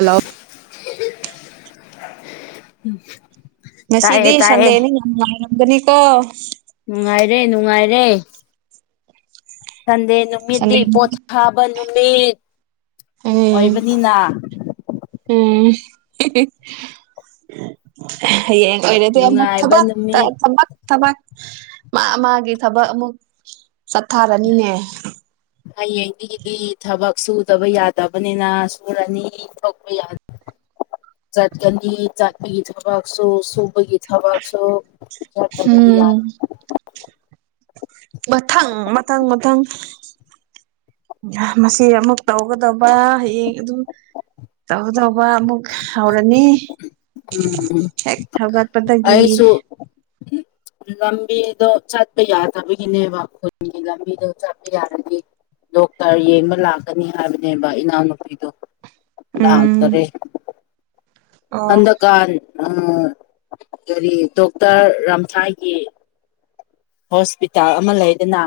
Hello ꯎꯝ ꯉꯁꯤꯗꯤ ꯁꯟꯗꯦꯅꯤ ꯌꯥꯝ ꯅꯨꯡꯉꯥꯏꯔꯝꯒꯅꯤꯀꯣ ꯅꯨꯡꯉꯥꯏꯔꯦ ꯅꯨꯡꯉꯥꯏꯔꯦ ꯁꯟꯗꯦ ꯅꯨꯃꯤꯠ ꯁꯟꯗꯦ ꯅꯨꯃꯤꯠ ꯄꯣꯊꯥꯕ ꯅꯨꯃꯤꯠ ꯎꯝ ꯑꯣꯏꯕꯅꯤꯅ ꯎꯝ ꯍꯌꯦꯡ ꯑꯣꯏꯔꯗꯤ ꯑꯃꯨꯛ ꯅꯨꯡꯉꯥꯏꯕ ꯊꯕꯛ ꯊ ꯅꯨꯃꯤꯠ ꯊꯕꯛ ꯃꯥ ꯃꯥꯒꯤ ꯊꯕꯛ ꯑꯃꯨꯛ ꯆꯠꯊꯔꯅꯤꯅꯦ ꯍꯌꯦꯡꯗꯒꯤꯗꯤ ꯊꯕꯛ ꯁꯨꯗꯕ ꯌꯥꯗꯕꯅꯤꯅ ꯁꯨꯔꯅꯤ ꯊꯛꯄ [inaudible] ꯆꯖꯥꯠꯀꯅꯤ ꯆꯥꯠꯄꯒꯤ ꯊꯕꯥꯛꯁꯨ ꯁꯨꯕꯒꯤ ꯊꯕꯛꯁꯨ ꯆꯠꯇꯕꯗꯤ ꯎꯝ ꯌꯥꯔꯣꯏ ꯃꯊꯪ ꯃꯊꯪ ꯃꯊꯪ ꯃꯁꯤ ꯑꯃꯨꯛ ꯇꯧꯒꯗꯕ ꯍꯌꯦꯡ ꯑꯗꯨꯝ ꯇꯧ ꯇꯧꯕ ꯑꯃꯨꯛ ꯍꯧꯔꯅꯤ ꯎꯝ ꯍꯦꯛ ꯍꯧꯒꯠꯄꯗꯒꯤ ꯑꯩꯁꯨ ꯂꯝꯕꯤꯗꯣ ꯆꯠꯄ ꯌꯥꯗꯕꯒꯤꯅꯦꯕ ꯈꯨꯟꯒꯤ ꯂꯝꯕꯤꯗꯣ ꯆꯠꯄ ꯌꯥꯔꯗꯤ ꯗꯣꯛꯇꯔ ꯌꯦꯡꯕ ꯂꯥꯛꯀꯅꯤ ꯍꯥꯏꯕꯅꯦꯕ ꯏꯅꯥꯎꯅꯨꯄꯤꯗꯣ ꯂꯥꯛꯇꯔꯦ ꯎꯝ ꯑꯣ ꯍꯟꯗꯀꯥꯟ ꯀꯔꯤ ꯗꯣꯛꯇꯔ ꯔꯥꯝꯊꯥꯏꯒꯤ ꯍꯣꯁꯄꯤꯇꯥꯜ ꯑꯃ ꯂꯩꯗꯅ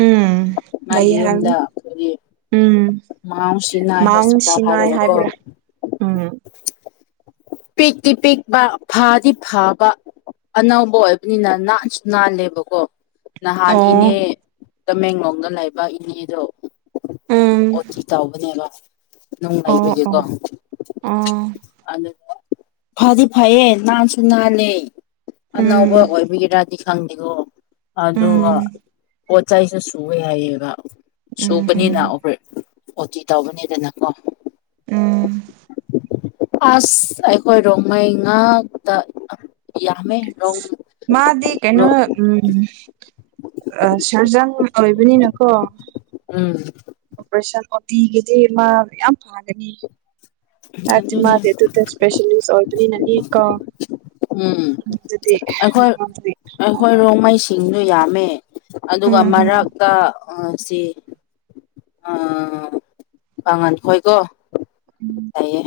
ꯎꯝ ꯂꯩ ꯃꯥꯒꯤ ꯍꯥꯏꯕꯅꯤ ꯌꯨꯝꯗ ꯑꯩꯈꯣꯏꯒꯤ ꯎꯝ ꯃꯥꯎ ꯁꯤꯅꯥꯏ ꯃꯥꯎꯟ ꯍꯣꯁꯄꯤꯇꯥꯜ ꯁꯤꯅꯥꯏ ꯍꯥꯏꯕꯗꯀꯣ ꯍꯥꯏꯕ꯭ꯔꯥ ꯎꯝ ꯄꯤꯛꯛꯇ ꯄꯤꯛꯄ ꯐꯥꯗꯤ ꯐꯥꯕ ꯑꯅꯧꯕ ꯑꯣꯏꯕꯅꯤꯅ ꯅꯥꯟꯁꯨ ꯅꯥꯜꯂꯦꯕ ꯑꯀꯣ ꯅꯍꯥꯟ ꯏꯅꯦ ꯑꯣ ꯇꯃꯦꯡꯂꯣꯡꯗ ꯂꯩꯕ ꯏꯅꯦꯗꯣ ꯎꯝ ꯑꯣꯊꯤ ꯆꯥꯎꯥꯎꯕꯅꯦꯕ ꯑꯣ ꯅꯨꯡꯉꯥꯏꯕꯒꯤꯦꯀꯣ ꯑꯣ ꯑꯣ ꯑꯗꯨ ꯐꯗꯤ ꯐꯌꯦ ꯅꯥꯟꯁꯨ ꯅꯥꯦ ꯑꯅꯧꯕ ꯎꯝ ꯑꯣꯏꯕꯤꯔꯗꯤ ꯈꯪꯗꯦꯀꯣ ꯑꯗꯨꯒ ꯎꯝ ꯄꯣꯠꯆꯥꯏꯁꯨ ꯁꯨꯑꯦ ꯍꯥꯏꯌꯦꯕ ꯎꯝ ꯁꯨꯕꯅꯤꯅ ꯎꯝ ꯑꯣꯇꯤ ꯇꯧꯕꯅꯤꯗꯅ ꯀꯣ ꯎꯝ ꯑꯁ ꯑꯩꯈꯣꯏ ꯔꯣꯡꯃꯩ ꯉꯥꯛꯇ ꯌꯥꯝꯃꯦ ꯔꯣꯡ ꯃꯥꯗꯤ ꯀꯩꯅꯣ ꯔꯣ ꯎ ꯁꯔꯖꯪ ꯑꯣꯏꯕꯅꯤꯅꯀꯣ ꯎꯝ ꯑꯣꯄꯔꯦꯁꯟ ꯑꯣꯄꯤꯤꯒꯗꯤꯦ ꯃꯥ ꯌꯥꯝ ꯐꯥꯒꯅꯤ ꯑꯗꯨꯅꯦ ꯔꯃꯗꯦ ꯑꯗꯨꯗ ꯁꯄꯦꯁꯜ ꯅꯌꯨꯁ ꯑꯣꯏꯔꯗꯅꯤ ꯅꯅꯤꯤꯔꯀ ꯎꯝ ꯖꯗꯤ ꯃꯃꯗꯤ ꯀ ꯑꯗꯨ ꯌꯥꯝꯃꯦ ꯑꯗꯨꯒ ꯃꯔꯛꯇ ꯁꯤ ꯄꯥꯉꯜ ꯍꯣꯏꯀꯣ ꯎꯝ ꯇꯌꯦ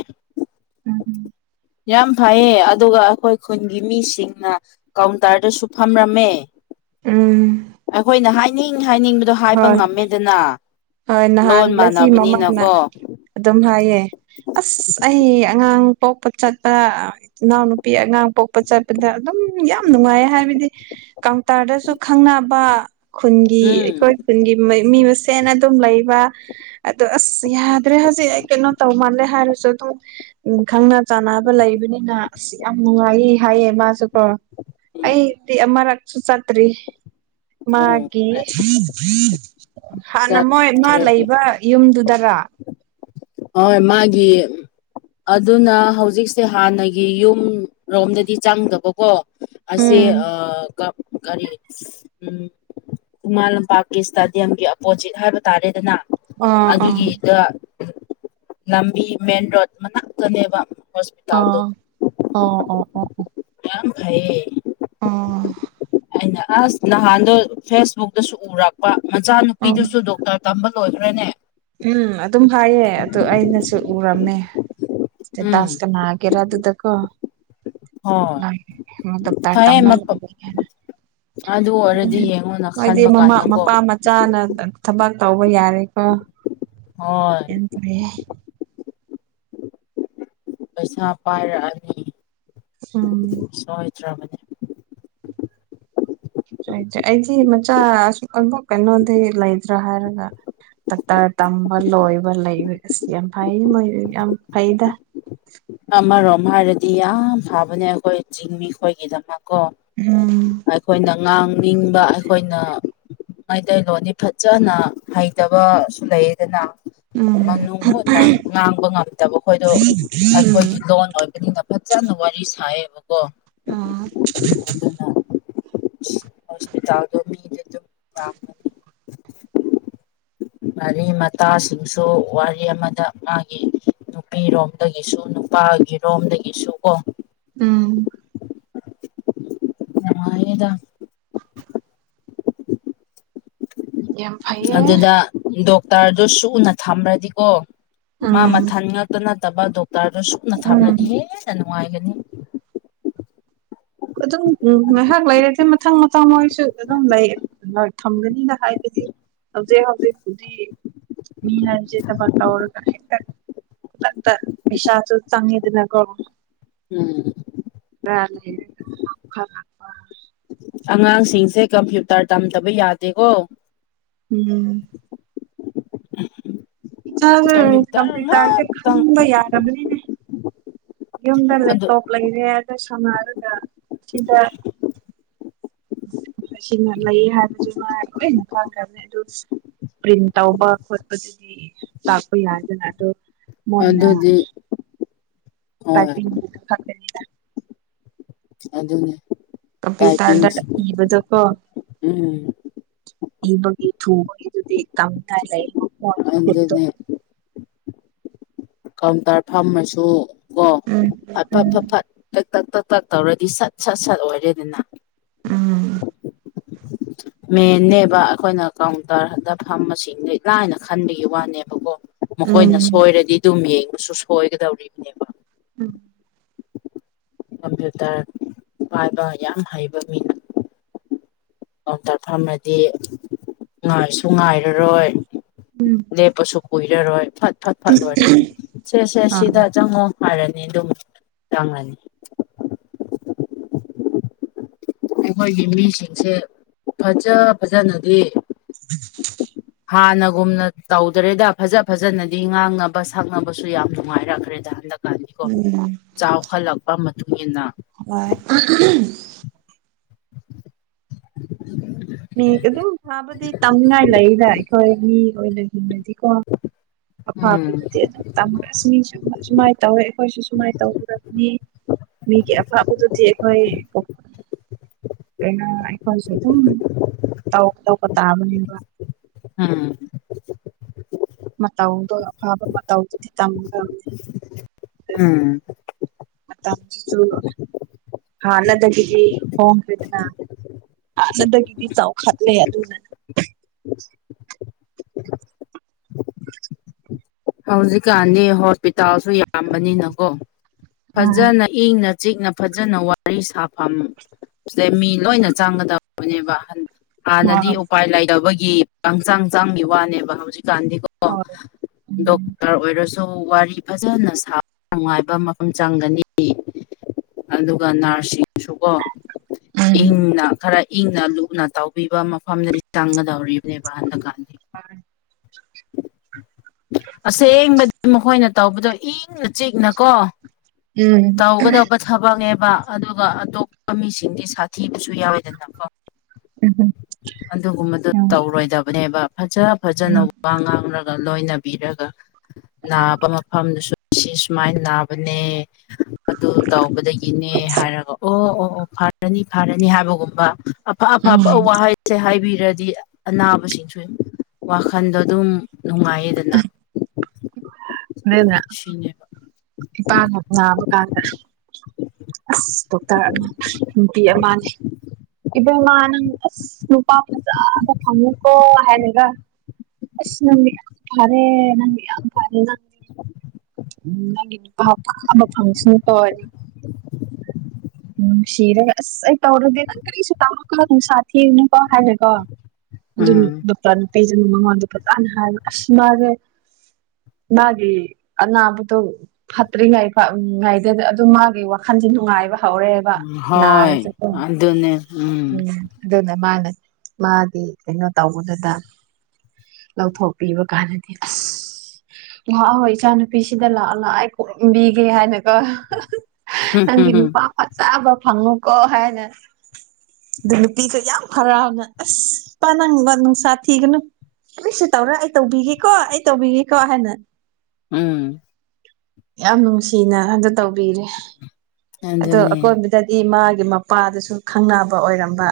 ꯎꯝ ꯌꯥꯝ ꯐꯩꯌꯦ ꯑꯗꯨꯒ ꯑꯩꯈꯣꯏ ꯈꯨꯟꯒꯤ ꯃꯤꯁꯤꯡꯅ ꯀꯥꯎꯟꯇꯔꯗꯁꯨ ꯐꯝꯔꯝꯃꯦ ꯎꯝ ꯑꯩꯈꯣꯏꯅ ꯍꯥꯏꯅꯤꯡ ꯍꯥꯏꯅꯤꯡꯕꯗꯣ ꯍꯥꯏꯕ ꯍꯣꯏ ꯉꯝꯃꯦꯗꯅ ꯍꯣꯏ ꯅꯍꯥꯟ ꯂꯣꯟ ꯕ‌ꯂ‌ꯦꯖꯤ ꯃꯃꯥꯅ ꯃꯥꯟꯅꯕꯅꯤꯅꯀꯣ ꯑꯗꯨꯝ ꯍꯥꯏꯌꯦ ꯑꯁ ꯑꯩ ꯑꯉꯥꯡ ꯄꯣꯛꯄ ꯆꯠꯄ ꯏꯅꯥꯎꯅꯨꯄꯤ ꯑꯉꯥꯡ ꯄꯣꯛꯄ ꯆꯠꯄꯗ ꯑꯗꯨꯝ ꯌꯥꯝ ꯅꯨꯡꯉꯥꯏ ꯍꯥꯏꯕꯅꯤ ꯍꯥꯏꯗꯤ ꯀꯥꯎꯟꯇꯔꯗꯁꯨ ꯈꯪꯅꯕ ꯈꯨꯟꯒꯤ ꯎꯝ ꯑꯩꯈꯣꯏ ꯈꯨꯟꯒꯤ ꯃꯤ ꯃꯁꯦꯟꯅ ꯑꯗꯨꯝ ꯑꯗꯨꯝ ꯂꯩꯕ ꯑꯗꯣ ꯑꯁ ꯌꯥꯗ꯭ꯔꯦ ꯍꯧꯖꯤꯛ ꯑꯩ ꯀꯩꯅꯣ ꯇꯧ ꯃꯥꯜꯂꯦ ꯍꯥꯏꯔꯁꯨ ꯑꯗꯨꯝ ꯎꯝ ꯈꯪꯅ ꯆꯥꯟꯅꯕ ꯂꯩꯕꯅꯤꯅ ꯑꯁ ꯌꯥꯝ ꯅꯨꯡꯉꯥꯏꯌꯦ ꯍꯥꯏꯌꯦ ꯃꯥꯁꯨꯀꯣ ꯎꯝ ꯑꯩꯗꯤ ꯑꯃꯔꯛ ꯁꯨꯆꯠꯇ꯭ꯔꯤ ꯑꯣ ꯃꯥꯒꯤ ꯅꯥ ꯃꯣꯏ ꯃꯥ ꯆꯠꯈ꯭ꯔꯦ ꯂꯩꯕ ꯌꯨꯝꯗꯨꯗꯔꯥ ꯍꫭꯏ ꯃꯥꯒꯤ ꯑꯗꯨꯅ ꯍꯧꯖꯤꯛꯁꯦ ꯍꯥꯟꯅꯒꯤ ꯌꯨꯝ ꯔꯣꯝꯗꯗꯤ ꯆꯪꯗꯕꯀꯣ ꯑꯁꯤ ꯎꯝ ꯑꯥ ꯀ ꯀꯔꯤ ꯎꯝ ꯈꯨꯨꯝꯃꯥꯜ ꯂꯝꯄꯥꯛꯀꯤ ꯏꯁꯇꯥꯗꯤꯌꯝꯒꯤ ꯑꯣꯄꯣꯖꯤꯠ ꯍꯥꯏꯕ ꯇꯥꯔꯦꯗꯅ ꯑꯥ ꯑꯥ ꯑꯗꯨꯒꯤꯗ ꯂꯝꯕꯤ ꯃꯦꯟ ꯔꯣꯗ ꯃꯅꯥꯛꯇꯅꯦꯕ ꯍꯣꯁꯄꯤꯇꯥꯜꯗ ꯑꯣ ꯑꯣ ꯌꯥꯝ ꯐꯩꯌꯦ ꯑꫭ ꯑꯩꯅ ꯑꯁ ꯅꯍꯥꯟꯗꯣ ꯐꯦꯁꯕꯨꯛꯇꯁꯨ ꯎꯔꯛꯄ ꯑꯣ ꯃꯆꯥꯅꯨꯄꯤꯗꯨꯁꯨ ꯗꯣꯛꯇꯔ ꯇꯝꯕ ꯂꯣꯏꯈ꯭ꯔꯦꯅꯦ ꯎꯝ ꯑꯗꯨꯝ ꯍꯥꯏꯌꯦ ꯑꯗꯨ ꯑꯩꯅꯁꯨ ꯎꯔꯝꯃꯦ ꯎꯝ ꯇꯥꯁꯀꯅꯥ [unintelligible] ꯀꯦꯔ ꯑꯗꯨꯗ ꯀꯣ ꯍꯣꯏ ꯃ ꯇꯔ ꯐꯩꯌꯦ ꯇꯝꯕꯅ [unintelligible] ꯎꯝ ꯑꯗꯨ ꯑꯣꯏꯔꯗꯤ ꯌꯦꯡꯉꯣꯅ ꯃꫭꯏꯗꯤ ꯈꯟꯕ ꯃꯃꯥ ꯀꯥꯟꯗꯀꯣ ꯃꯄꯥ ꯃꯆꯥꯅ ꯗꯛꯇꯔ ꯊꯕꯛ ꯇꯧꯕ ꯌꯥꯔꯦꯀꯣ ꯍꯣꯏ ꯌꯥꯝ ꯐꯩꯌꯦ ꯄꯩꯁꯥ ꯄꯥꯏꯔꯛꯑꯅꯤ ꯎꯝ ꯁꫭꯏ ꯗꯔꯥꯕꯅ‌ꯦ ꯑꯩꯗꯤ ꯃꯆꯥ ꯑ ꯑꯃꯛ ꯀꯩꯅꯣꯗꯤ ꯂꯩꯗ꯭ꯔꯥ ꯍꯥꯏꯔꯒ ꯗꯥꯛꯇꯔ ꯇꯝꯕ ꯂꯣꯏꯕ ꯂꯩꯕ ꯑꯁꯤ ꯌꯥꯝ ꯐꯩ ꯃꯣꯏ ꯌꯥꯝ ꯐꯩꯗ ꯑꯃꯔꯣꯝ ꯍꯥꯏꯔꯗꯤ ꯌꯥꯝ ꯐꯕꯅꯦ ꯑꯩꯈꯣꯏ ꯆꯤꯡ ꯃꯤ ꯈꯣꯏꯒꯤꯗꯃꯛ ꯀꯣ ꯎꯝ ꯑꯩꯈꯣꯏꯅ ꯉꯥꯡꯅꯤꯡꯕ ꯑꯩꯈꯣꯏꯅ ꯃꯩꯇꯩꯂꯣꯟꯣꯟꯗꯤ ꯐꯖꯅ ꯍꯩꯇꯕꯁꯨ ꯂꯩꯌꯦꯗꯅ ꯎꯝ ꯃꯅꯨꯡ ꯍꯨꯠꯅ ꯉꯥꯡꯕ ꯉꯝꯗꯕ ꯈꯣꯏꯗꯣ ꯎꯝ ꯑꯩꯈꯣꯏꯒꯤ ꯂꯣꯟ ꯑꯣꯏꯕꯅꯤꯅꯥ ꯐꯖꯅꯥ ꯋꯥꯔꯤ ꯁꯥꯏꯌꯦꯕꯀꯣ ꯎꯝ ꯑꯗꯨꯅ ꯁꯄꯤ ꯇꯗ ꯃꯤ [unintelligible] [inaudible] ꯃꯔꯤ ꯃꯇꯥꯁꯤꯡꯁꯨ ꯋꯥꯔꯤ ꯑꯃꯗ ꯃꯥꯒꯤ ꯅꯨꯄꯤꯔꯣꯝꯗꯒꯤ ꯅꯨꯄꯥꯒꯤꯔꯣꯝꯗꯒꯤꯁꯨ ꯀꯣ ꯎꯝ ꯅꯨꯉꯥꯏꯅꯤꯗ ꯌꯥꯝ ꯐꯩꯌꯦ ꯑꯗꯨꯗ ꯗꫭꯛ ꯇꯔꯗꯨ ꯁꯨꯅ ꯊꯝꯃ꯭ꯔꯗꯤꯀꯣ ꯃꯥ ꯎꯝ ꯃꯊꯟ ꯉꯛꯇ ꯅꯠꯇꯕ ꯗꫭꯛ ꯇꯥꯔꯗꯨ ꯁꯨꯅ ꯎꯝ ꯊꯝꯂꯗꯤ ꯍꯦꯟꯅ ꯅꯨꯡꯉꯥꯏꯒꯅꯤ ꯑꯗꯨꯝ ꯉꯥꯏꯍꯥꯛ ꯂꯩꯔꯗꯤ ꯃꯊꯪ ꯃꯊꯪ ꯃꯣꯏꯁꯨ ꯑꯗꯨꯝ ꯂꯩ ꯊꯝꯒꯅꯤꯅ ꯍꯥꯏꯕꯗꯤ ꯍꯧꯖꯤꯛ ꯍꯧꯖꯤꯛ ꯄꯨꯗꯤ ꯃꯤ ꯍꯥꯏꯖꯦ ꯊꯕꯛ ꯇꯧꯔꯒ ꯍ‌ꯦꯛꯇ ꯈꯨꯗꯛꯇ ꯄꯩꯁꯥꯁꯨ ꯆꯪꯉꯤꯗꯅꯀꯣ ꯎꯝ ꯀ ꯂꯩ ꯈꯔ [unintelligible] ꯑꯉꯥꯡꯁꯤꯡꯁꯦ ꯀꯝꯄ꯭ꯌꯨꯇꯔ ꯇꯝꯗꯕ ꯌꯥꯗꯦꯀꯣ ꯎꯝ ꯎ ꯎꯝ [unintelligible] ꯏꯆꯥꯅ ꯀꯝꯄ꯭ꯌꯨꯇꯔꯁꯦ ꯈꯪꯕ ꯌꯥꯔꯕꯅꯤꯅ‌ꯦ ꯌꯨꯝꯗ ꯑꯗꯨ ꯂꯦꯞꯇꯣꯞ ꯂꯩꯔꯦ ꯑꯗꯨ ꯁꯅꯔꯒ ꯁꯤꯗꯥ ꯁꯤꯃ ꯂꯩꯌꯦ ꯍꯥꯏꯕꯁꯨ ꯅꯨꯡꯉꯥꯏꯔ ꯑꯩꯅ ꯈꯪꯈ꯭ꯔꯅꯤ ꯑꯗꯨ ꯄ꯭ꯔꯤꯟ ꯇꯧꯕ ꯈꯣꯠꯄꯗꯨꯗꯤ ꯇꯥꯛꯄ ꯌꯥꯏꯗꯅ ꯑꯗꯣ ꯃꯣꯏꯅ ꯑꯗꯨꯗꯤ ꯍꯣꯏ [unintelligible] ꯑꯗꯨ ꯑꯗꯨꯅꯦ ꯀꯄꯤ ꯇꯗꯕꯖ ꯀ ꯎꯝ ꯏꯕ ꯊꯨꯕ ꯏꯔꯗꯤ ꯀꯝꯇꯂ ꯃ ꯍꯠꯇ ꯑꯗꯨꯅꯦ ꯀꯥꯎꯟꯇꯔ ꯐꯝꯃꯁꯨ ꯀꯣ ꯐꯠ ꯐꯠ ꯐꯠ ꯐꯠ ꯇ ꯇꯛ ꯇꯛ ꯄꯇꯛ ꯇꯧꯔꯗꯤ ꯁꯠ ꯁꯠ ꯁꯠ ꯑꯣꯏꯔꯦꯗꯅ [unintelligible] ꯃꯦꯟꯅꯦꯕ ꯑꯩꯈꯣꯏꯅ ꯀꯥꯎꯟꯇꯔꯗ ꯐꯝꯝꯕꯁꯤꯡꯗ ꯏ ꯂꯥꯏꯅ ꯈꯟꯕꯒꯤ ꯋꯥꯅꯦꯕꯀꯣ ꯃꯈꯣꯏꯅ ꯁꯣꯏꯔꯗꯤ ꯑꯗꯨꯝ ꯌꯦꯡꯕꯁꯨ ꯁꯣꯏꯒꯗꯧꯔꯤꯕꯅꯦꯕ ꯎꯝ ꯀꯝꯄ꯭ꯌꯨꯇꯔ ꯄꯥꯏꯕ ꯌꯥꯝ ꯍꯩꯕ ꯃꯤꯅ ꯑꯗꯨꯣꯝꯇꯐꯝꯝꯃꯗꯤ ꯉꯥꯏꯁꯨ ꯉꯥꯏꯔꯔꯣꯏ ꯂꯦꯞꯄꯁꯨ ꯀꯨꯏꯔꯔꯣꯏ ꯐꯠ ꯐꯠ ꯐꯠ ꯂꯣꯏꯔꯅꯤ ꯁꯦ ꯁꯦ ꯁꯤꯗ ꯆꯪꯉꯣ ꯐꯔꯅꯤ ꯑꯗꯨꯝ ꯆꯪꯉꯅꯤ ꯑꯩꯈꯣꯏꯒꯤ ꯃꯤꯁꯤꯡꯁꯦ ꯐꯖ ꯐꯖꯅꯗꯤ ꯎꯝ ꯍꯥꯟꯅꯒꯨꯝꯅ ꯇꯧꯗ꯭ꯔꯦꯗ ꯐꯖ ꯐꯖꯅꯗꯤ ꯉꯥꯡꯅꯕ ꯁꯛꯅꯕꯁꯨ ꯌꯥꯝ ꯅꯨꯡꯉꯥꯏꯔꯛꯈ꯭ꯔꯦꯗ ꯍꯟꯗꯛ ꯣ ꯆꯥꯎꯈꯠꯂꯛꯄ ꯃꯇꯨꯡ ꯏꯟꯅ ꯍ ꯑꯗꯨꯝ ꯐꯥꯕꯗꯤ ꯇꯝꯅꯤꯡꯉꯥꯏ ꯂꯩꯗ ꯑꯩꯈꯣꯏ ꯃꯤ ꯑꯣꯏꯅ ꯍꯤꯡꯅꯗꯤꯀꯣ ꯑ ꯑꯗꯨ ꯎꯝ ꯃꯤꯁꯨ ꯁꯨꯃꯥꯏꯅ ꯇꯧꯋꯦ ꯑꯩꯈꯣꯏꯁꯨ ꯁꯨꯃꯥꯏꯅ ꯇꯧꯗꯕꯅꯤ ꯃꯤ ꯀ ꯑꯐꯕꯗꯨꯗꯤ ꯑꯩꯈꯣꯏ ꯀꯩꯅ ꯑꯩꯈꯣꯏꯊ ꯇꯧ ꯇꯧꯀ ꯇꯥꯕꯅꯦꯕ ꯑꯝ ꯃꯇꯥꯎꯗꯣ ꯑꯐꯕ ꯃꯇꯥꯎꯗꯨꯗꯤ ꯇꯝꯒ ꯎꯝ ꯑꯁꯨ ꯍꯅꯗꯒꯔꯤ ꯍꯣꯡ꯭ꯔꯗꯅꯅꯗ ꯑꯩꯗꯤ ꯆꯥꯎꯈꯠꯂꯦ ꯑꯗꯨꯅꯅ ꯍꯧꯖꯤꯛꯀꯥꯟꯗꯤ ꯍꯣꯁꯄꯤꯇꯥꯜꯁꯨ ꯌꯥꯝꯕꯅꯤꯅꯀꯣ ꯐꯖꯅ ꯏꯪꯅ ꯆꯤꯛꯅ ꯐꯖꯅ ꯋꯥꯔꯤ ꯁꯥꯐꯝ ꯁꯤꯦ ꯃꯤ ꯂꯣꯏꯅ ꯆꯥꯡꯒꯗꯕꯅꯦꯕ ꯍꯥꯟꯅꯗꯤ ꯑ ꯎꯄꯥꯏ ꯂꯩꯇꯕꯒꯤ ꯍꯛꯆꯥꯡ ꯆꯥꯡꯒꯤ ꯋꯥꯅꯦꯕ ꯍꯧꯖꯤꯛ ꯍꯣꯏ ꯎꯝ ꯗꯔꯀꯥꯔ ꯑꯣꯏꯔꯁꯨ ꯋꯥꯔꯤ ꯐꯖꯅ ꯁꯥꯕ ꯅꯨꯡꯉꯥꯏꯕ ꯃꯐꯝ ꯆꯪꯒꯅꯤ ꯑꯗꯨꯒ ꯅꯔꯁꯁꯤꯡꯁꯨꯀꯣ ꯎꯝ ꯏꯪꯅ ꯈꯔ ꯏꯪꯅ ꯂꯨꯞꯅ ꯇꯧꯕꯤꯕ ꯃꯐꯝꯗꯗꯤ ꯆꯪꯒꯗꯧꯔꯤꯕꯅꯦꯕ ꯍꯟꯗꯛꯀꯥꯟꯗ ꯑ ꯑꯁꯦꯡꯕꯗꯤ ꯃꯈꯣꯏꯅ ꯇꯧꯕꯗꯣ ꯏꯪꯅ ꯆꯤꯛꯅꯀꯣ ꯎꯝ ꯇꯧꯒꯗꯧꯕ ꯊꯥꯕꯉꯦ ꯑꯗꯨꯒ ꯑꯇꯣꯞꯄ ꯃꯤꯁꯤꯡꯗꯤ ꯁꯥꯊꯤꯕꯁꯨ ꯌꯥꯎꯋꯦꯗꯅꯀꯣ ꯎꯝ ꯑꯗꯨꯒꯨꯝꯕꯗꯨ ꯎꯝ ꯇꯧꯔꯣꯏꯗꯕꯅꯦꯕ ꯐꯖ ꯐꯖꯅ ꯎꯝ ꯋꯥ ꯉꯥꯡꯔꯒ ꯂꯣꯏꯅꯕꯤꯔꯒ ꯅꯥꯕ ꯃꯐꯝꯗꯨꯁꯨ ꯁꯤ ꯁꯨꯃꯥꯏ ꯅꯥꯕꯅꯦ ꯑꯗꯨ ꯇꯧꯕꯗꯒꯤꯅꯦ ꯍꯥꯏꯔꯒ ꯑꯣ ꯑꯣ ꯑꯣ ꯐꯔꯅꯤ ꯐꯔꯅꯤ ꯍꯥꯏꯕꯒꯨꯝꯕ ꯑꯐ ꯑꯐꯕ ꯎꯝ ꯋꯥꯍꯩꯁꯦ ꯍꯥꯏꯕꯤꯔꯗꯤ ꯑꯅꯥꯕꯁꯤꯡꯁꯨ ꯋꯥꯈ ꯈꯟꯗꯣ ꯑꯗꯨꯝ ꯅꯨꯡꯉꯥꯏꯌꯦꯗꯅ ꯑꯗꯨꯅꯦ ꯁꯤꯅꯦꯕ ꯏꯄꯥ ꯀꯥꯗꯦ ꯑꯁ ꯗꯣꯛꯇꯔ ꯑꯃ ꯅꯨꯄꯤ ꯑꯃꯅꯦ꯫ ꯏꯕ ꯃꯥꯅꯪ ꯑꯁ ꯅꯨꯄꯥ ꯐꯖꯕ ꯐꯪꯎꯀꯣ ꯍꯥꯏꯔꯒ ꯑꯁ ꯅꯪꯗꯤ ꯌꯥꯝ ꯐꯔꯦ ꯅꯪꯗꯤ ꯌꯥꯝ ꯐꯔꯦꯅ꯫ [unintelligible] [unintelligible] ꯎꯝ ꯁꯤꯔꯦ ꯑꯁ ꯑꯩ ꯇꯧꯔꯒꯦ ꯅꯪ ꯀꯔꯤꯁꯨ ꯇꯥꯔꯣꯀꫭ ꯅꯨꯡꯁꯥ ꯊꯤꯔꯨꯅꯨꯀꫭ ꯍꯥꯏꯒꯔꯦ ꯀꯣ꯫ ꯎꯝ [unintelligible] [inaudible] ꯄꯩꯖꯅ ꯃꯉꯣꯟꯗꯣ ꯐꯖꯅ ꯍꯥꯏꯕ ꯑꯁ ꯃꯥꯁꯦ ꯃꯥꯒꯤ ꯑꯅꯥꯕꯗꯨꯣ ꯐꯠꯇ꯭ꯔꯤꯉꯩ ꯉꯥꯏꯒꯗ ꯑꯗꯨ ꯃꯥꯒꯤ ꯋꯥꯈꯟꯁꯦ ꯅꯨꯡꯉꯥꯏꯕ꯫ ꯍꯧꯔꯦꯕ ꯍꯣꯏ ꯅꯥꯔꯁꯨꯀꫭ ꯑꯗꯨꯅꯦ ꯎꯝ ꯑꯗꯨꯅ ꯃꯥꯅ ꯃꯥꯗꯤ ꯀꯩꯅꯣ ꯇꯧꯕꯗꯨꯗ ꯂꯧꯊꯣꯛꯄꯤꯕ ꯀꯥꯟꯅꯗꯤ ꯑꯁ ꯍ ꯍꯣꯏ ꯏꯆꯥꯥꯅꯨ ꯅꯨꯄꯤꯁꯤꯗ ꯂꯥꯛꯑꯣ ꯂꯥꯛ ꯑꯩ ꯀꯣꯝꯕꯤꯒꯦ ꯍꯥꯏꯅꯀꯣ ꯅꯪꯒꯤ ꯅꯨꯄꯥ ꯐꯖꯕ ꯐꯥꯉꯨ ꯀꫭ ꯍꯥꯏꯅ ꯑꯗꯨ ꯅꯨꯄꯤꯒ ꯌꯥꯝ ꯍꯔꯥꯎꯅ ꯑꯁ ꯄ ꯅꯪꯁꯥ ꯊꯤꯒꯅꯨ꯫ ꯀꯔꯤꯁꯨ ꯇꯧꯔꫭꯏ ꯑꯩ ꯇꯧꯕꯤꯒꯦꯀꯣ ꯑꯩ ꯇꯧꯕꯤꯒꯦꯀꯣ ꯍꯥꯏꯅ ꯎꯝ꯫ ꯌꯥꯝ ꯅꯨꯡꯁꯤꯅ ꯑꯗꯨ ꯇꯧꯕꯤꯔꯦ ꯑꯗꯣ ꯑꯗꯨꯅꯦ ꯑꯀꯣꯟꯕꯗꯗꯤ ꯃꯥ ꯒꯤ ꯃꯄꯥꯗꯨꯁꯨ ꯈꯪꯅꯕ ꯑꯣꯏꯔꯝꯕ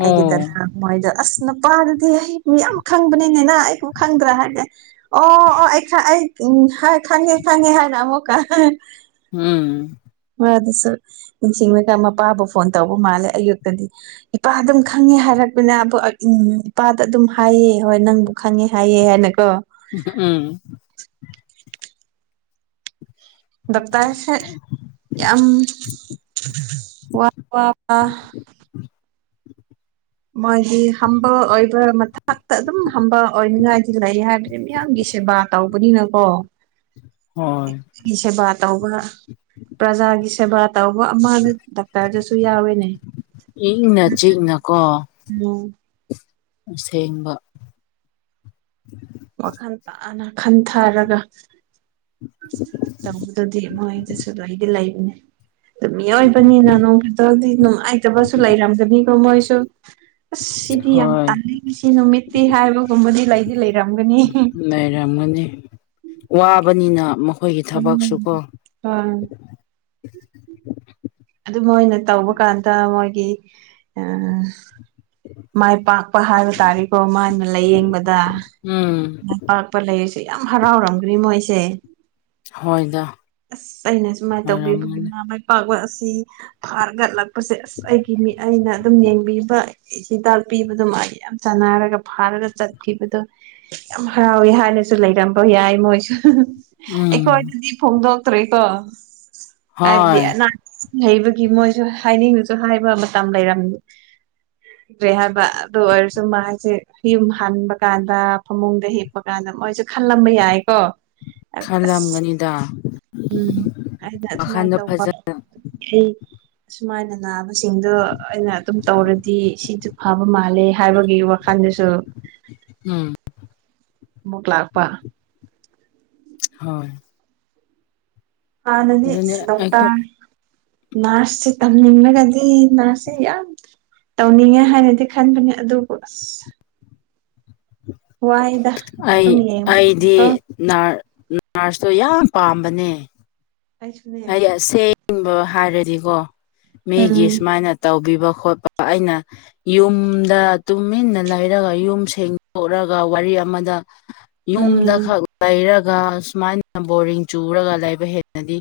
ꯑꯩꯒꯤ ꯗꯗꯥ ꯃꯣꯏꯗꫭ ꯑꯁ ꯅꯨꯄꯥꯗꯨꯗꯤ ꯑꯩ ꯃꯤ ꯌꯥꯝ ꯈꯪꯕꯅꯤꯅꯤꯅ ꯑꯩꯕꯨ ꯈꯪꯗ꯭ꯔꯥ ꯍꯥꯏꯕꯅꯦ꯫ ꯑꯣ ꯑꯣ ꯑꯩ ꯈ ꯑꯩ ꯎꯝ ꯍꯥꯏ ꯈꯪꯉꯦ-ꯈꯪꯉꯦ ꯍꯥꯏꯔ ꯑꯃꯛꯀ ꯎꯝ꯫ ꯃꯥ ꯑꯗꯨꯁꯨ ꯅꯤꯡꯁꯤꯡꯔꯒ ꯃꯄꯥꯕꯨ ꯐꯣꯟ ꯇꯧꯕ ꯃꯥꯜꯂꯦ ꯑꯌꯨꯛꯇꯗꯤ ꯏꯄꯥ ꯑꯗꯨꯝ ꯈꯪꯉꯦ ꯍꯥꯏ꯫ ꯍꯥꯏꯔꯛꯄꯅꯦꯕꯨ ꯎꯝ ꯏꯄꯥꯗ ꯑꯗꯨꯝ ꯍꯥꯏꯑꯦ ꯍꯣꯏ ꯅꯪꯕꯨ ꯈꯪꯉꯦ ꯍꯥꯏꯑꯦ ꯍꯥꯏꯅ ꯎꯝ꯫ ꯗꯛꯇꯔꯁꯦ ꯌꯥꯝ ꯋꯥ ꯋꯥꯕ [inaudible] ꯃꯥꯒꯤ ꯍꯝꯕꯜ ꯑꯣꯏꯕ ꯃꯊꯛꯇ ꯑꯗꯨꯝ ꯍꯝꯕꯜ ꯑꯣꯏꯅꯤꯡꯉꯥꯏꯗꯤ ꯂꯩꯔꯤ ꯍꯥꯏꯕꯅꯤ ꯃꯤꯌꯥꯝꯒꯤ ꯁꯦꯕꯥ ꯇꯧꯕꯅꯤꯅꯀꯣ ꯍꯣꯏ ꯒꯤ ꯁꯦꯕꯥ ꯇꯧꯕ ꯄ꯭ꯔꯖꯥꯒꯤ ꯁꯦꯕꯥ ꯇꯧꯕ ꯑꯃꯅꯤ ꯗꯣꯛꯇꯔꯗꯁꯨ ꯌꯥꯎꯋꯦꯅꯦ꯫ ꯏꯪꯅ ꯆꯤꯛꯅꯀꯣ ꯎꯝ ꯑꯁꯦꯡꯕ꯫ ꯋꯥꯈꯜ ꯇꯥꯅ ꯈꯟꯊꯔꯒ ꯇꯧꯕꯗꯨꯗꯤ ꯃꯣꯏ ꯑꯗꯨꯁꯨ ꯂꯩꯗꯤ ꯂꯩꯕꯅꯦ꯫ ꯗꫭ ꯃꯤꯑꯣꯏꯕꯅꯤꯅ ꯅꯣꯡ ꯈꯤꯛꯇꯪꯗꯤ ꯅꯨꯡꯉꯥꯏꯇꯕꯁꯨ ꯂꯩꯔꯝꯒꯅꯤꯀꯣ ꯃꯣꯏꯁꯨ꯫ ꯑꯁ ꯁꯤꯗꯤ ꯌꯥꯝ ꯍꯣꯏ ꯇꯥꯜꯂꯤ ꯁꯤ ꯅꯨꯃꯤꯠꯇꯤ ꯍꯥꯏꯕꯒꯨꯝꯕꯗꯤ ꯂꯩꯗꯤ ꯂꯩ ꯎꯝ ꯂꯩꯔꯝꯒꯅꯤ ꯋꯥꯕꯅꯤꯅ ꯃꯈ ꯈꯣꯏꯒꯤ ꯎꯝ ꯊꯕꯛꯁꯨꯀꯣ ꯍꯣꯏ ꯑꯗꯨ ꯃꯣꯏꯅ ꯇꯧꯕ ꯀꯥꯟꯗ ꯃꯣꯏꯒꯤ ꯑ ꯃꯥꯏ ꯄꯥꯛꯄ ꯍꯥꯏꯕ ꯇꯥꯔꯦꯀꯣ ꯃꯥꯅ ꯂꯥꯏꯌꯦꯡꯕꯗ ꯎꯝ ꯃꯥꯏ ꯄꯥꯛꯄ ꯂꯩꯔꯤꯁ ꯁꯨ ꯌꯥꯝ ꯍꯔꯥꯎꯔꯝꯒꯔꯅꯤ ꯃꯣꯏꯁꯦ꯫ ꯍꯣꯏꯗ ꯑꯁ ꯑꯩꯅ ꯁꯨꯃꯥꯏꯅ ꯇꯧꯕꯤꯕꯒꯤ ꯑꯣꯏꯔꯝꯒꯅꯤ ꯃꯥ ꯃꯥꯏ ꯄꯥꯛꯄ ꯑꯁ ꯏ ꯐꯥꯔꯒꯠꯂꯛꯄꯁꯦ ꯑꯁ ꯑꯩꯒꯤ ꯃꯤ ꯑꯩꯅ ꯑꯗꯨꯝ ꯌꯦꯡꯕꯤꯕ꯫ ꯍꯤꯗꯥꯛ ꯄꯤꯕꯗꯨ ꯃꯥ ꯌꯥꯝ ꯆꯅꯥꯔꯒ ꯐꯥꯔꯒ ꯆꯠꯈꯤꯕꯗꯣ ꯌꯥꯝ ꯍꯔꯥꯎꯋꯦ ꯍꯥꯏꯅ ꯁꯨ ꯂꯩꯔꯝꯕ ꯌꯥꯏ ꯃꯣꯏꯁꯨ ꯎꯝ ꯑꯩꯈꯣꯏꯗꯗꯤ ꯐꯣꯡꯗꯣꯛꯇ꯭ꯔꯤꯀꯣ ꯍꯥꯏꯕꯗꯤ ꯍꯣꯏ ꯑꯅꯥ ꯂꯩꯕꯒꯤ ꯃꯣꯏꯁꯨ ꯍꯥꯏꯅꯤꯡꯗꯁꯨ ꯍꯥꯏꯕ ꯃꯇꯝ ꯂꯩꯔꯝ ꯗ꯭ꯔꯦ ꯍꯥꯏꯕ ꯑꯗꯨ ꯑꯣꯏꯔꯁꯨ ꯃꯥꯁꯦ ꯌꯨꯝ ꯍꯟꯕ ꯀꯥꯟꯗ ꯐꯃꯨꯡꯗ ꯍꯤꯞꯄ ꯀꯥꯟꯗ ꯃꯣꯏꯁꯦ ꯈꯜꯂꯝꯕ ꯌꯥꯏꯀꯣ ꯈꯜꯂꯝꯒꯅꯤꯗ ꯎꯝ ꯍꯥꯏꯅ ꯁꯁꯨꯃꯥꯏꯅ ꯋꯥꯈꯟꯗꯣ ꯇꯧꯕ ꯐꯖ ꯑꯩ ꯑꯨꯃꯥꯏꯅ ꯅꯥꯕꯁꯤꯡꯗꯣ ꯑꯩꯅ ꯑꯗꯨꯝ ꯇꯧꯔꯦ ꯁꯤꯁꯨ ꯐꯕ ꯃꯥꯜꯂꯦ ꯍꯥꯏꯕꯒꯤ ꯋꯥꯈꯜꯗꯨꯁꯨ ꯎꯝ ꯑꯃꯨꯛ ꯂꯥꯛꯄ ꯍꯣꯏ ꯑꯥ ꯅꯅꯤ ꯑꯗꯨꯅꯦ ꯗꯣꯛꯇꯥ ꯑꯩꯈꯣꯏ ꯅꯁꯤ ꯇꯝꯃꯤꯅ ꯀꯗꯤ ꯅꯅꯥꯁꯤꯦ ꯌꯥꯝ ꯇꯧꯅꯤꯡꯉꯦ ꯍꯥꯏꯅꯗꯤ ꯈꯟꯕꯅꯦ ꯑꯗꯨꯕꯨ ꯑꯁ ꯋꯥꯏꯗ ꯑꯩ ꯑꯗꯨꯝ ꯑꯩꯗꯤ ꯌꯦꯡꯕꯀꯣ ꯅꯔꯁꯇꯣ ꯌꯥꯝ ꯄꯥꯝꯕꯅꯦ ꯑꯩꯁꯨꯅꯦ ꯍꯥꯏꯗꯤ ꯑꯁꯦꯡꯕ ꯍꯥꯏꯔꯗꯤꯀꯣ ꯎꯝ ꯃꯤꯒꯤ ꯁꯨꯃꯥꯏꯅ ꯇꯧꯕꯤꯕ ꯈꯣꯠꯄ ꯑꯩꯅ ꯌꯨꯝꯗ ꯇꯨꯃꯤꯟꯅ ꯂꯩꯔꯒ ꯌꯨꯝ ꯁꯦꯡꯗꯣꯛꯂꯒ ꯋꯥꯔꯤ ꯆꯃꯗ ꯌꯨꯝꯗ ꯎꯝ ꯈꯛ ꯂꯩꯔꯒ ꯁꯨꯃꯥꯏꯅ ꯕꯣꯔꯤꯡ ꯆꯨꯔꯒ ꯂꯩꯕ ꯍꯦꯟꯅꯗꯤ